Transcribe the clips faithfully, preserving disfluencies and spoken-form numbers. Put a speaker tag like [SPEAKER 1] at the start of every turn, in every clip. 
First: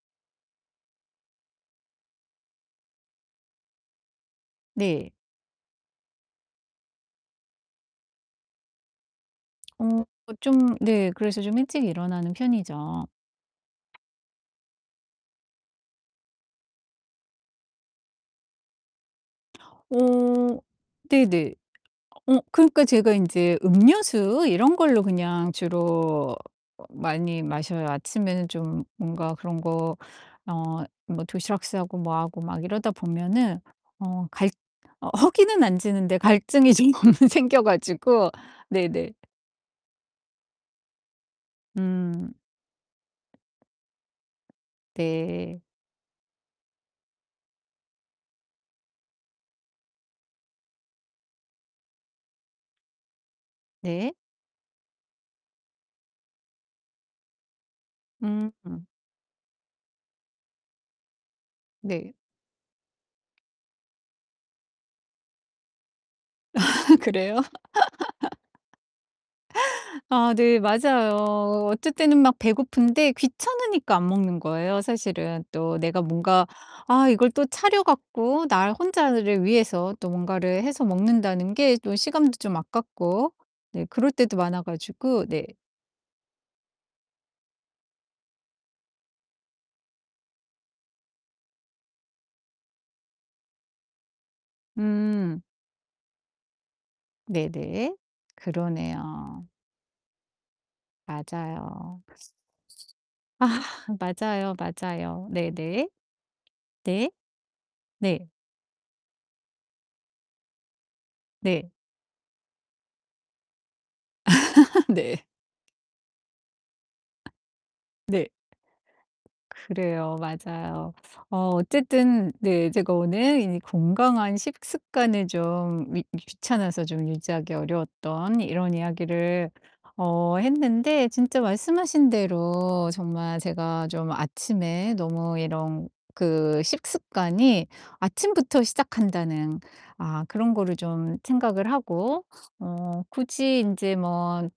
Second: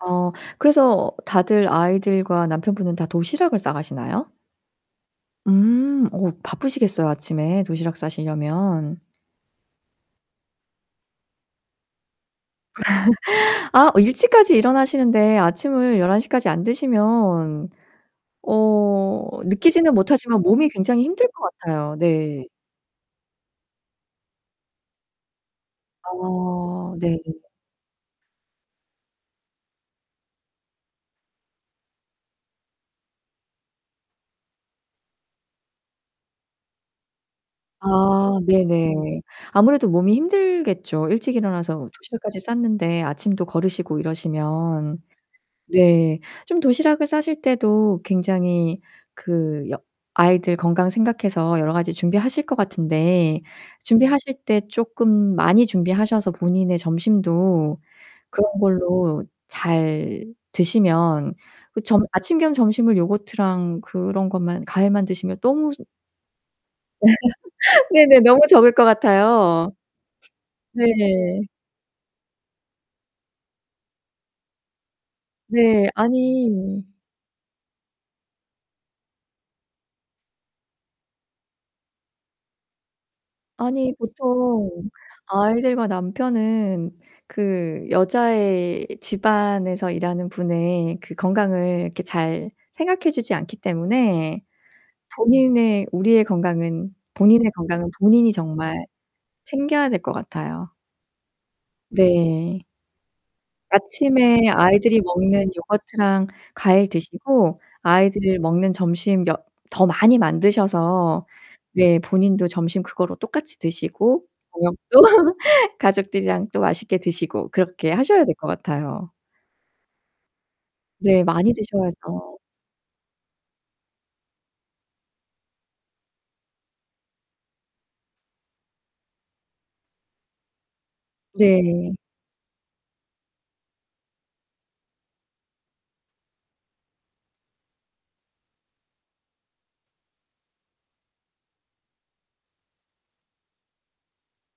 [SPEAKER 1] 어 그래서 다들 아이들과 남편분은 다 도시락을 싸 가시나요?
[SPEAKER 2] 네.
[SPEAKER 1] 음. 어 바쁘시겠어요, 아침에 도시락 싸시려면.
[SPEAKER 2] 어. 어 좀 네 그래서 좀 일찍 일어나는 편이죠.
[SPEAKER 1] 아. 어 일찍까지 일어나시는데 아침을 열한 시까지 안 드시면 어 느끼지는 못하지만
[SPEAKER 2] 어
[SPEAKER 1] 몸이 굉장히 힘들 것
[SPEAKER 2] 네네.
[SPEAKER 1] 같아요.
[SPEAKER 2] 어
[SPEAKER 1] 네.
[SPEAKER 2] 그러니까 제가 인제 음료수 이런 걸로 그냥 주로 어 어
[SPEAKER 1] 어 네.
[SPEAKER 2] 많이 마셔요. 아침에는 좀 뭔가 그런 거 어 뭐 도시락 싸고 뭐 하고 막 이러다 보면은 어 갈 어 허기는 안 지는데 갈증이 좀 생겨 가지고
[SPEAKER 1] 아
[SPEAKER 2] 네네.
[SPEAKER 1] 네네. 아무래도 몸이 힘들겠죠. 일찍 일어나서
[SPEAKER 2] 음.
[SPEAKER 1] 도시락까지 쌌는데 아침도 거르시고 이러시면
[SPEAKER 2] 네.
[SPEAKER 1] 네 좀 도시락을 싸실 때도 굉장히 그 여 아이들 건강 생각해서 여러 가지 준비하실 것 같은데
[SPEAKER 2] 네.
[SPEAKER 1] 준비하실 때 쪼끔 많이 준비하셔서 본인의 점심도 그런
[SPEAKER 2] 음.
[SPEAKER 1] 걸로 잘 드시면 그 점
[SPEAKER 2] 네.
[SPEAKER 1] 아침 겸 점심을 요거트랑 그런 것만 과일만 드시면 너무
[SPEAKER 2] 그래요?
[SPEAKER 1] 네네. 너무 적을 것 같아요.
[SPEAKER 2] 아 네
[SPEAKER 1] 네.
[SPEAKER 2] 맞아요. 어쩔 때는 막 배고픈데 귀찮으니까 안 먹는 거예요, 사실은. 또
[SPEAKER 1] 네.
[SPEAKER 2] 내가 뭔가
[SPEAKER 1] 아니
[SPEAKER 2] 아 이걸 또 차려 갖고 나 혼자를 위해서 또 뭔가를 해서 먹는다는 게 또 시간도 좀 아깝고 네
[SPEAKER 1] 아니
[SPEAKER 2] 그럴 때도 많아
[SPEAKER 1] 보통
[SPEAKER 2] 가지고. 네.
[SPEAKER 1] 아이들과 남편은 그 여자의 집안에서 일하는 분의 그 건강을 이렇게 잘 생각해 주지 않기 때문에
[SPEAKER 2] 음.
[SPEAKER 1] 본인의 우리의 건강은 본인의 건강은
[SPEAKER 2] 네네.
[SPEAKER 1] 본인이 정말
[SPEAKER 2] 그러네요.
[SPEAKER 1] 챙겨야 될 것 같아요.
[SPEAKER 2] 맞아요.
[SPEAKER 1] 네. 아침에
[SPEAKER 2] 맞아요,
[SPEAKER 1] 아이들이
[SPEAKER 2] 맞아요.
[SPEAKER 1] 먹는
[SPEAKER 2] 네네.
[SPEAKER 1] 요거트랑 과일
[SPEAKER 2] 네.
[SPEAKER 1] 드시고
[SPEAKER 2] 네.
[SPEAKER 1] 아이들이 먹는 점심 여 더 많이 만드셔서
[SPEAKER 2] 네.
[SPEAKER 1] 네 본인도 점심 그거로 똑같이 드시고 저녁도
[SPEAKER 2] 네.
[SPEAKER 1] 가족들이랑 또 맛있게 드시고 그렇게 하셔야
[SPEAKER 2] 네.
[SPEAKER 1] 될 것 같아요.
[SPEAKER 2] 그래요. 맞아요.
[SPEAKER 1] 네.
[SPEAKER 2] 어
[SPEAKER 1] 많이
[SPEAKER 2] 어쨌든
[SPEAKER 1] 드셔야죠.
[SPEAKER 2] 네 제가 오늘 이 건강한 식습관을 좀 미 귀찮아서 좀 유지하기 어려웠던 이런 이야기를 어 했는데 진짜
[SPEAKER 1] 네.
[SPEAKER 2] 말씀하신 대로 정말 제가 좀 아침에 너무 이런 그 식습관이 아침부터 시작한다는 아 그런 거를 좀 생각을 하고 어 굳이 인제 뭐 예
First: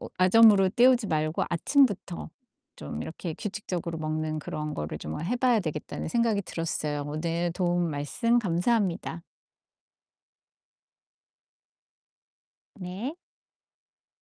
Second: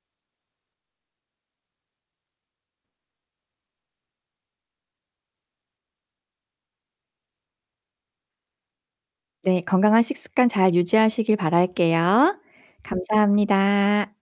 [SPEAKER 2] 어 아점으로 때우지 말고 '아침부터 좀 이렇게 규칙적으로 먹는 그런 거를 정말 해 봐야 되겠다.'는 생각이 들었어요. 오늘 도움 말씀 감사합니다.
[SPEAKER 1] 네. 건강한 식습관 잘 유지하시길 바랄게요.
[SPEAKER 2] 네.
[SPEAKER 1] 감사합니다.